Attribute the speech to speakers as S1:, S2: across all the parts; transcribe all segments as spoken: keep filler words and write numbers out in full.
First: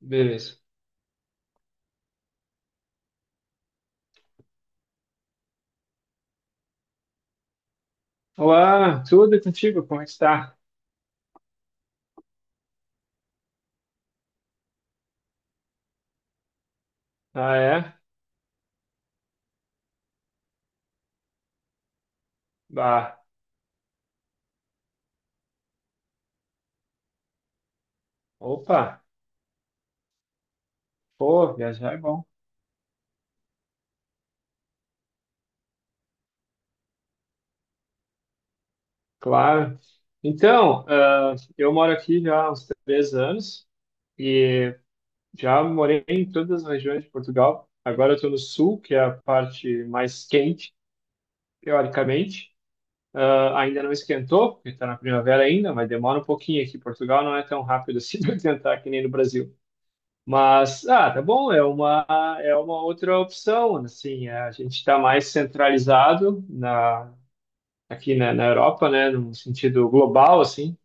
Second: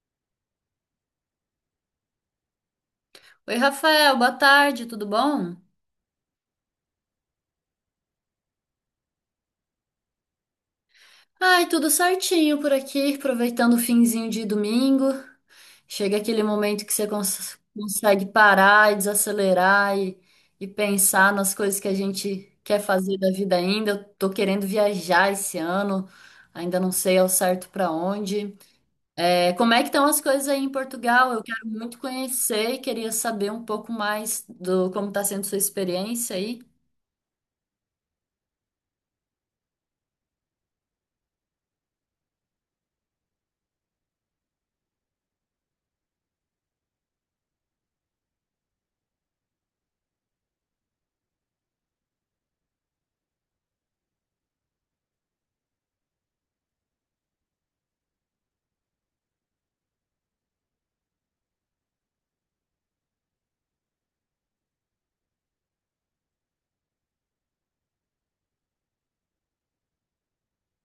S1: Beleza.
S2: Oi, Rafael, boa tarde, tudo bom?
S1: Olá, tudo e contigo? Como é está?
S2: Ai, tudo certinho por aqui, aproveitando o finzinho de domingo. Chega aquele momento que você
S1: Ah,
S2: cons-
S1: é?
S2: consegue parar e desacelerar e, e pensar nas coisas que a gente quer fazer
S1: Bah.
S2: da vida ainda. Eu tô querendo viajar esse ano, ainda não sei ao certo para onde.
S1: Opa,
S2: É, como é que estão as coisas aí em Portugal? Eu
S1: pô,
S2: quero
S1: viajar é
S2: muito
S1: bom.
S2: conhecer e queria saber um pouco mais do como está sendo sua experiência aí.
S1: Claro. Então, ah, eu moro aqui já há uns três anos e já morei em todas as regiões de Portugal. Agora eu estou no sul, que é a parte mais quente, teoricamente. Ah, ainda não esquentou, porque está na primavera ainda, mas demora um pouquinho aqui. Portugal não é tão rápido assim para esquentar que nem no Brasil. Mas, ah, tá bom, é uma, é uma outra opção, assim, é, a gente está mais centralizado na, aqui na, na Europa, né, num sentido global, assim,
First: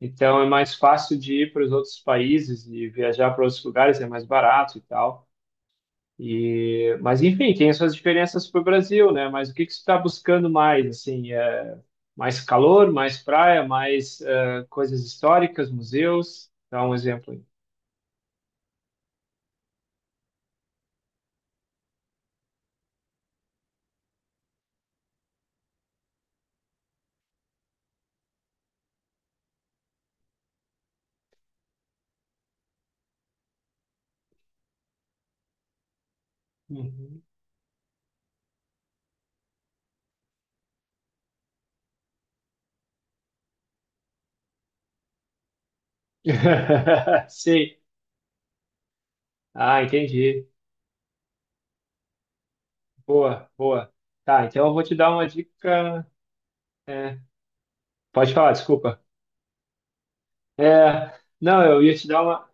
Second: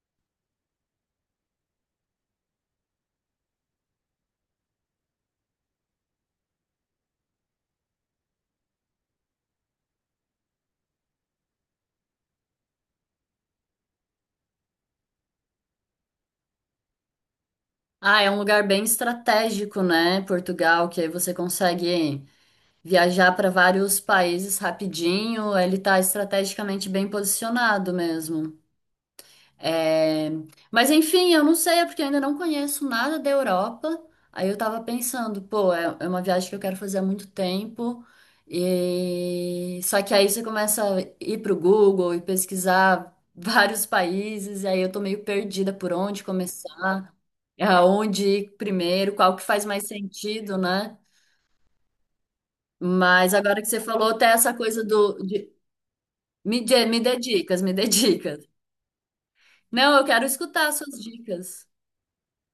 S1: então é mais fácil de ir para os outros países e viajar para outros lugares, é mais barato e tal, e, mas enfim, tem suas diferenças para o Brasil, né, mas o que que você está buscando mais, assim, é mais calor, mais praia, mais eh, coisas históricas, museus, dá um exemplo aí.
S2: Ah, é um lugar bem estratégico, né? Portugal, que aí você consegue viajar para vários países rapidinho. Ele tá estrategicamente bem posicionado mesmo. É, mas enfim, eu não sei, é porque eu ainda não conheço nada da Europa. Aí eu tava pensando, pô, é é uma viagem que eu quero fazer há
S1: Uhum.
S2: muito tempo. E só que aí você começa a ir pro Google e pesquisar vários países, e aí eu tô meio perdida por onde começar,
S1: Sim.
S2: aonde ir primeiro, qual que faz
S1: Ah,
S2: mais
S1: entendi.
S2: sentido, né? Mas
S1: Boa,
S2: agora que você
S1: boa.
S2: falou, até
S1: Tá,
S2: essa
S1: então eu vou
S2: coisa
S1: te dar
S2: do
S1: uma
S2: de-
S1: dica.
S2: me, dê- me dê
S1: é,
S2: dicas, me dê
S1: Pode
S2: dicas.
S1: falar, desculpa.
S2: Não, eu quero escutar suas
S1: É, não,
S2: dicas.
S1: eu ia te dar uma.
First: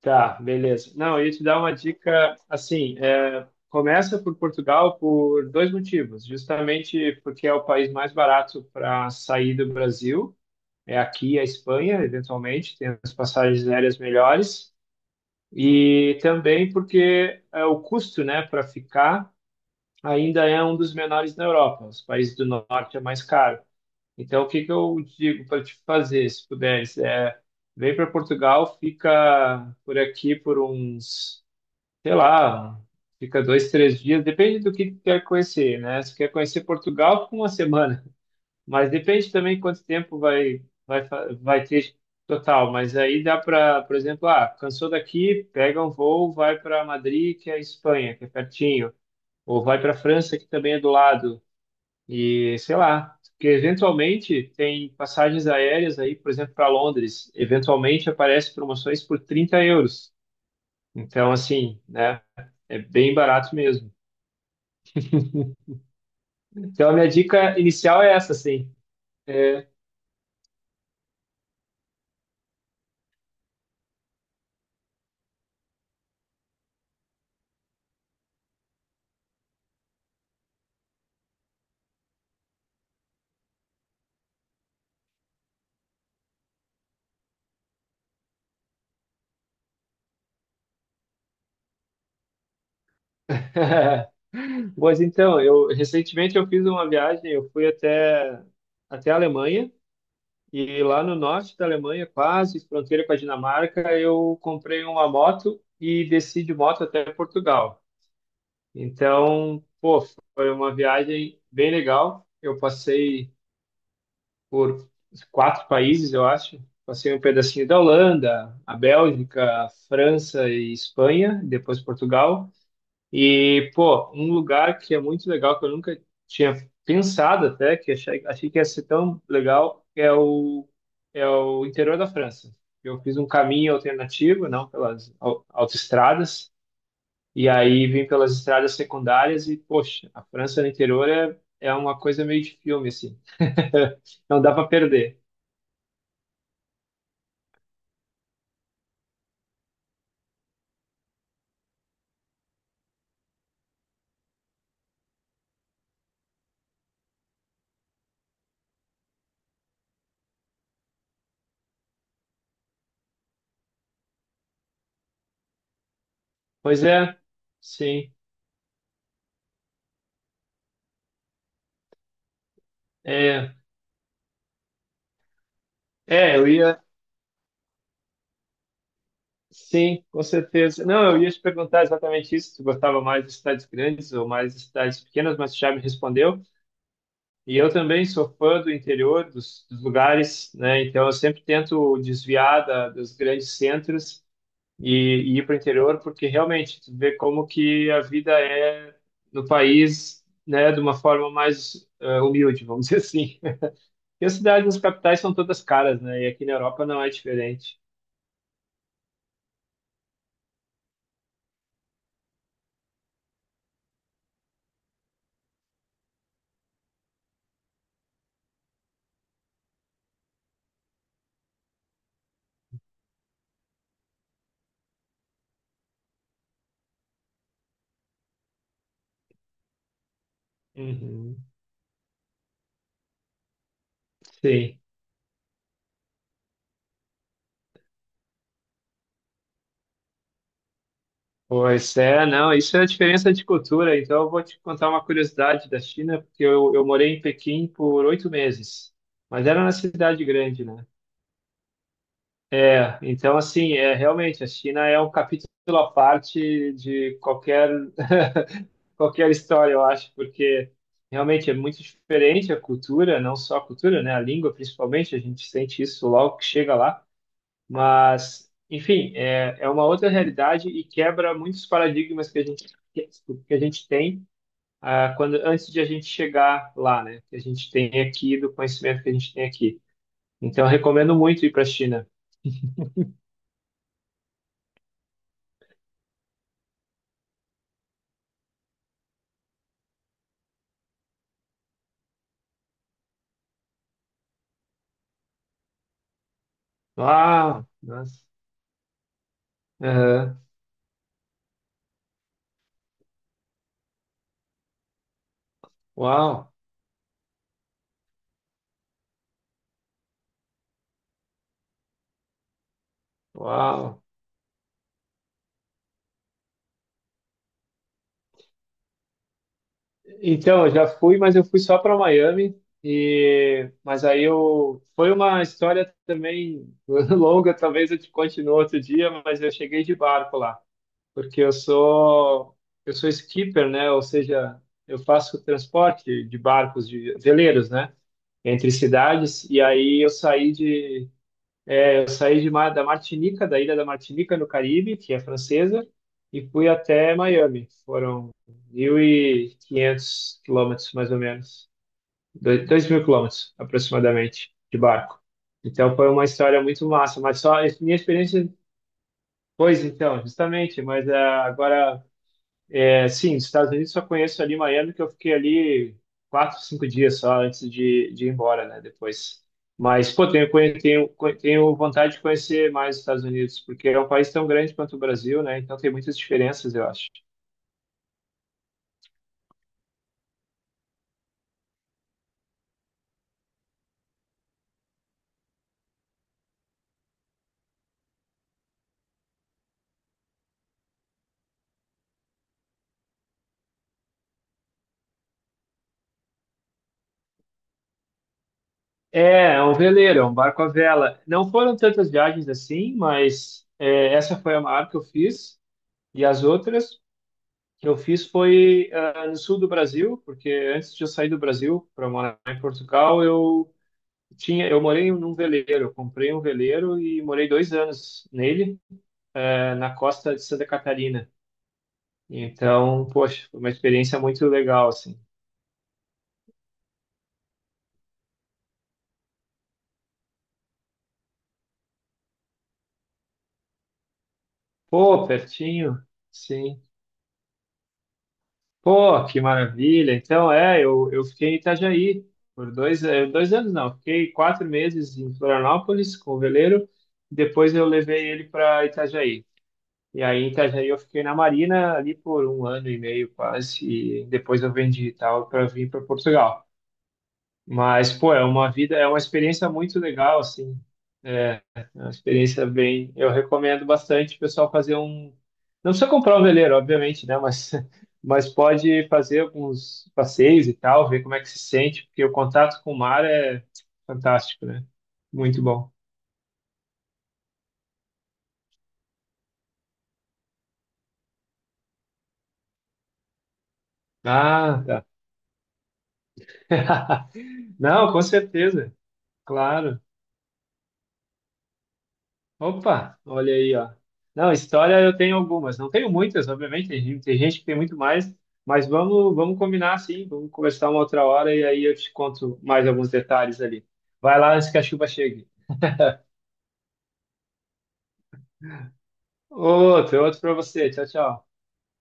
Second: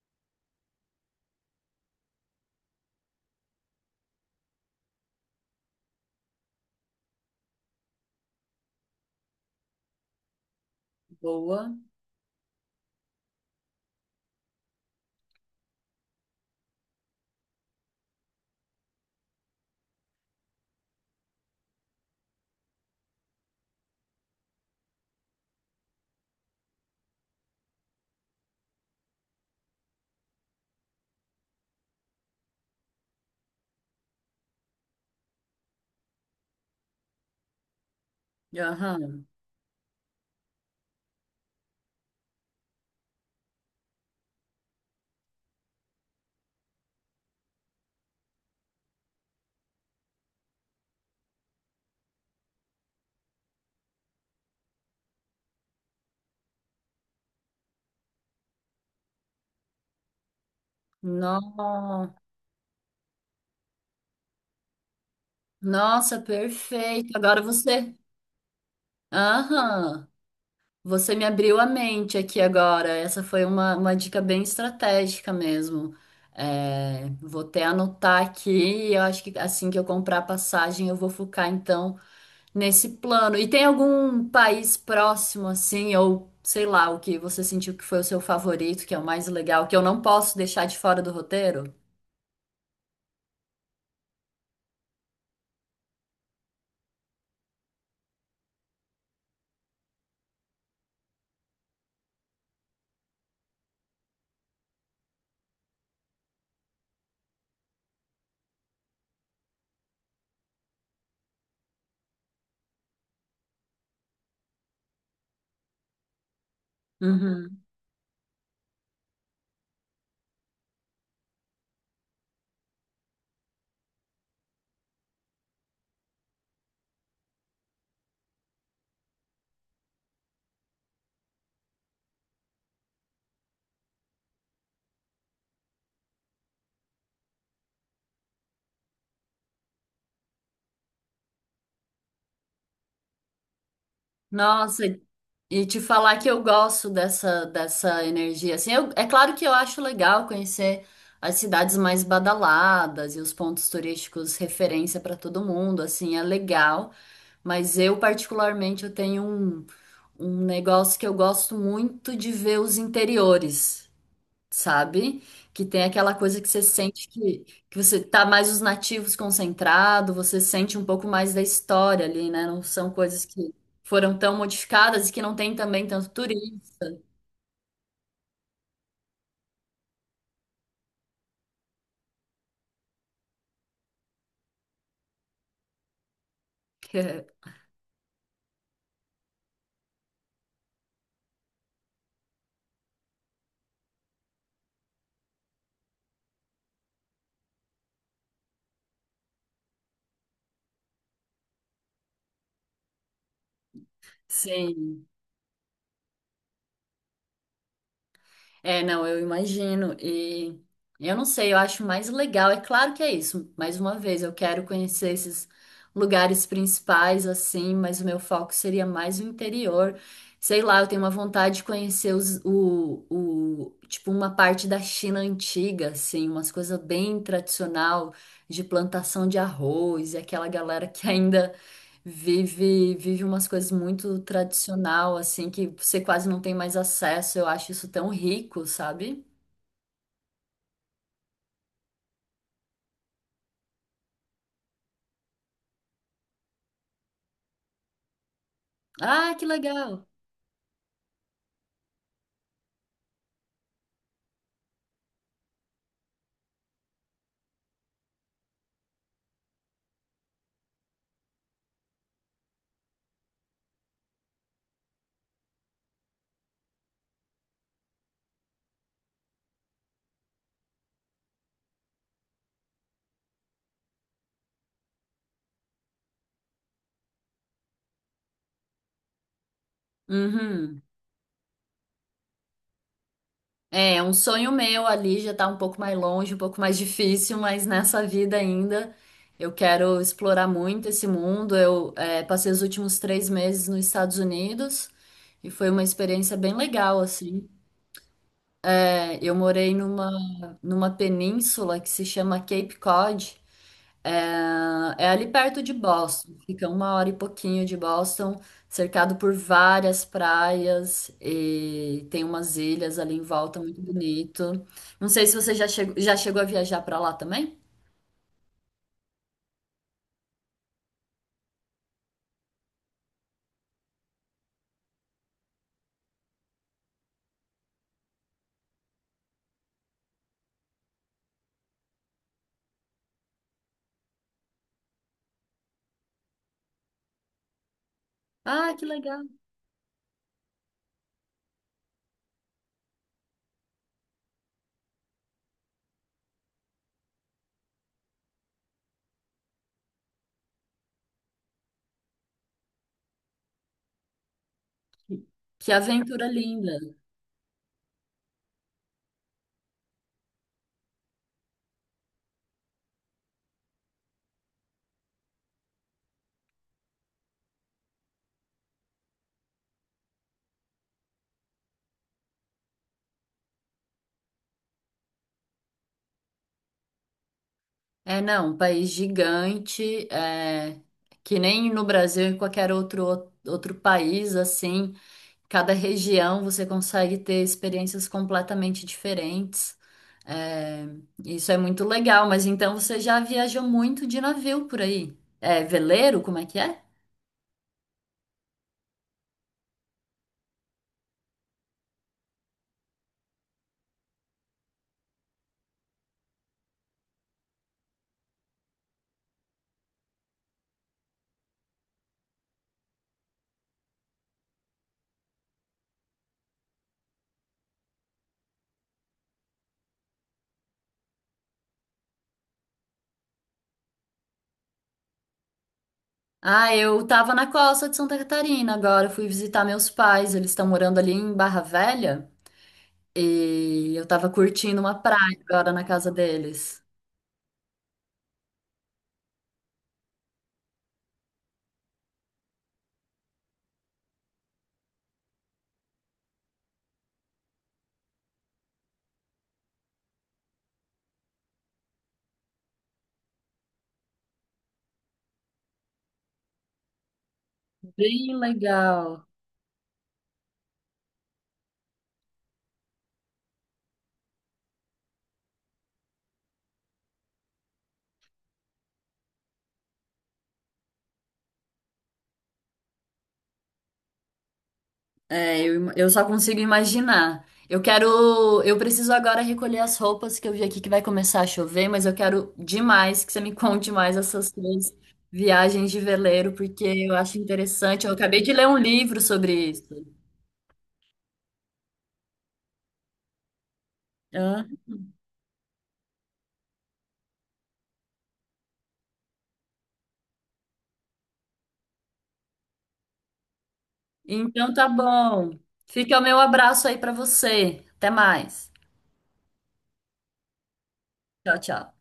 S1: Tá, beleza. Não, eu ia te dar uma dica assim. É, começa por Portugal por dois motivos. Justamente porque é o país mais barato para sair do Brasil. É aqui a
S2: Boa.
S1: Espanha, eventualmente, tem as passagens aéreas melhores. E também porque é, o custo, né, para ficar ainda é um dos menores na Europa. Os países do norte é mais caro. Então, o que que eu digo para te fazer, se puderes, é vem para Portugal, fica por aqui por uns, sei lá, fica dois, três dias, depende do que tu quer conhecer, né? Se quer conhecer Portugal, fica uma semana, mas
S2: Aham.
S1: depende também quanto tempo vai vai fa- vai ter total. Mas aí dá para, por exemplo, ah, cansou daqui, pega um voo, vai para Madrid, que é a Espanha, que é pertinho. Ou vai para a França, que também é do lado. E sei lá, porque eventualmente tem passagens aéreas aí, por exemplo, para Londres, eventualmente aparece promoções por trinta euros. Então, assim,
S2: No-
S1: né? É bem barato mesmo.
S2: nossa,
S1: Então, a minha
S2: perfeito. Agora
S1: dica
S2: você.
S1: inicial é essa, sim.
S2: Aham. Você me abriu a mente aqui agora. Essa foi uma, uma dica bem estratégica mesmo. É, vou até anotar aqui. e Eu acho que assim que eu comprar a passagem, eu vou focar então nesse plano. E tem algum país próximo assim, ou sei lá, o que você sentiu que foi o seu favorito, que é o mais legal, que eu não posso deixar de fora do roteiro?
S1: Pois então, eu recentemente eu fiz uma viagem, eu fui até até a Alemanha e lá no norte da Alemanha, quase fronteira com a Dinamarca, eu comprei uma moto e desci de moto até Portugal. Então, pô, foi uma viagem bem legal. Eu passei por quatro países, eu acho. Passei um
S2: Uhum.
S1: pedacinho da Holanda, a Bélgica, a França e Espanha, depois Portugal. E, pô, um lugar que é muito legal, que eu nunca tinha pensado até, que achei, achei que ia ser tão legal, é o, é o interior da França. Eu fiz um caminho alternativo, não pelas au- autoestradas, e aí vim pelas estradas secundárias e, poxa, a França no interior é, é uma coisa meio de filme, assim. Não dá para
S2: Nossa,
S1: perder.
S2: e te falar que eu gosto dessa, dessa energia. Assim, eu- é claro que eu acho legal conhecer as cidades mais badaladas e os pontos turísticos referência para todo mundo. Assim, é legal. Mas eu, particularmente, eu tenho um, um negócio que eu gosto muito de ver os interiores, sabe? Que tem aquela coisa que você
S1: Pois
S2: sente
S1: é,
S2: que, que você
S1: sim.
S2: tá mais os nativos concentrado, você sente um pouco mais da história ali, né? Não são coisas que
S1: É,
S2: foram tão modificadas e que não tem também tanto
S1: é, eu
S2: turismo.
S1: ia. Sim, com certeza. Não, eu ia te perguntar exatamente isso, se gostava mais de cidades grandes ou mais de cidades pequenas, mas tu já me respondeu. E eu também sou fã do interior, dos, dos lugares, né? Então eu sempre tento desviar da, dos grandes centros e, e ir para o interior, porque realmente tu vê como que a vida é no país, né, de uma forma mais eh, humilde, vamos dizer assim. E as cidades nas
S2: Sim.
S1: capitais são todas caras, né? E aqui na Europa não é diferente.
S2: É, não, eu imagino. E eu não sei, eu acho mais legal. É claro que é isso. Mais uma vez, eu quero conhecer esses lugares principais, assim, mas o meu foco seria mais o interior. Sei lá, eu tenho uma vontade de conhecer os, o, o, tipo, uma parte da China antiga, assim, umas coisas bem tradicional de plantação de arroz, e aquela galera que
S1: Uhum.
S2: ainda Vive, vive umas coisas muito
S1: Sim.
S2: tradicional, assim, que você quase não tem mais acesso. Eu acho isso tão rico, sabe?
S1: Pois é, não, isso é a diferença de cultura. Então, eu vou te contar uma curiosidade da China, porque eu, eu morei em Pequim por oito meses,
S2: Ah, que
S1: mas era na
S2: legal!
S1: cidade grande, né? é Então, assim, é realmente a China é um capítulo à parte de qualquer qualquer história, eu acho, porque realmente é muito diferente a cultura, não só a cultura, né? A língua, principalmente, a gente sente isso logo que chega lá. Mas, enfim, é, é uma outra realidade e quebra muitos paradigmas que a gente, que a gente tem ah, quando, antes de a gente chegar lá, né? Que a gente tem aqui, do conhecimento que a gente tem aqui. Então, eu
S2: Uhum.
S1: recomendo muito ir para a China.
S2: É, é um sonho meu, ali já tá um pouco mais longe, um pouco mais difícil, mas nessa vida ainda eu quero explorar muito esse mundo. Eu, é, passei os últimos três meses nos Estados Unidos e foi uma experiência bem legal, assim.
S1: Uau! Nossa.
S2: É, eu morei numa,
S1: Aham.
S2: numa península que se chama Cape Cod. É ali perto de Boston,
S1: Uau!
S2: fica uma hora e pouquinho de Boston, cercado por várias praias e tem umas ilhas ali em volta muito
S1: Uau!
S2: bonito. Não sei se você já chegou, já chegou a viajar para lá também?
S1: Então, eu já fui, mas eu fui só para Miami. E mas aí eu foi uma história também longa, talvez eu te conte no outro dia, mas eu cheguei de barco lá, porque eu sou eu sou skipper, né? Ou seja, eu faço transporte de barcos de veleiros, né? Entre
S2: Ah, que legal!
S1: cidades. E aí eu saí de eu saí de, Mar- da Martinica, da ilha da Martinica, no Caribe, que é francesa, e fui até Miami. Foram mil e quinhentos quilômetros, mais ou menos. Doi- mil quilômetros, aproximadamente, de barco.
S2: Que
S1: Então foi uma
S2: aventura
S1: história
S2: linda!
S1: muito massa, mas só minha experiência, pois então, justamente, mas ah, agora é, sim, os Estados Unidos só conheço ali Miami, que eu fiquei ali quatro, cinco dias só antes de, de ir embora, né? Depois. Mas, pô, tenho, conhe- tenho, conhe- tenho vontade de conhecer mais os Estados Unidos, porque é um país tão grande quanto o Brasil, né? Então tem muitas diferenças, eu acho.
S2: É, não, um país gigante, é, que nem no Brasil, em qualquer outro, outro país, assim, cada região você consegue ter experiências completamente diferentes. É, isso é muito legal, mas então você já viajou muito de navio por aí? É veleiro, como é que é?
S1: É, é um veleiro, é um barco à vela. Não foram tantas viagens assim, mas é, essa foi a maior que eu fiz. E as outras que eu fiz foi ah, no sul do Brasil, porque antes de eu sair do Brasil para morar em Portugal, eu Tinha, eu morei num veleiro, eu comprei um veleiro e morei dois anos nele, eh, na costa de Santa Catarina. Então, poxa, foi uma experiência muito legal, assim.
S2: Ah, eu tava na costa de Santa Catarina agora, fui visitar meus pais, eles estão morando ali em Barra Velha e eu tava curtindo uma
S1: Pô,
S2: praia agora na
S1: pertinho,
S2: casa deles.
S1: sim. Pô, que maravilha. Então, é, eu, eu fiquei em Itajaí por dois, eh, dois anos, não, fiquei quatro meses em Florianópolis com o veleiro, depois eu levei ele para Itajaí. E aí, em Itajaí, eu fiquei na Marina ali por um ano e meio quase, e depois eu vendi e tal para vir para Portugal. Mas, pô,
S2: Bem
S1: é uma vida, é uma
S2: legal.
S1: experiência muito legal, assim. É, é uma experiência bem. Eu recomendo bastante o pessoal fazer um. Não precisa comprar um veleiro, obviamente, né? Mas, mas pode fazer alguns passeios e tal, ver como é que se sente, porque o contato com o mar é fantástico, né?
S2: É,
S1: Muito
S2: eu,
S1: bom.
S2: eu só consigo imaginar. Eu quero. Eu preciso agora recolher as roupas que eu vi aqui que vai começar a chover, mas eu quero demais que você me conte mais essas
S1: Ah,
S2: suas
S1: tá.
S2: viagens de veleiro, porque eu acho interessante. Eu
S1: Não, com
S2: acabei de ler um
S1: certeza.
S2: livro sobre isso.
S1: Claro. Opa, olha aí, ó. Não,
S2: Hã?
S1: história eu tenho algumas, não tenho muitas, obviamente, tem, gente- tem gente que tem muito mais, mas vamos, vamos combinar assim, vamos conversar uma outra hora e aí eu te conto mais alguns detalhes ali. Vai lá antes
S2: Então
S1: que a
S2: tá
S1: chuva chegue.
S2: bom. Fica o meu abraço aí pra você. Até mais.
S1: Outro, outro para você. Tchau, tchau.
S2: Tchau, tchau.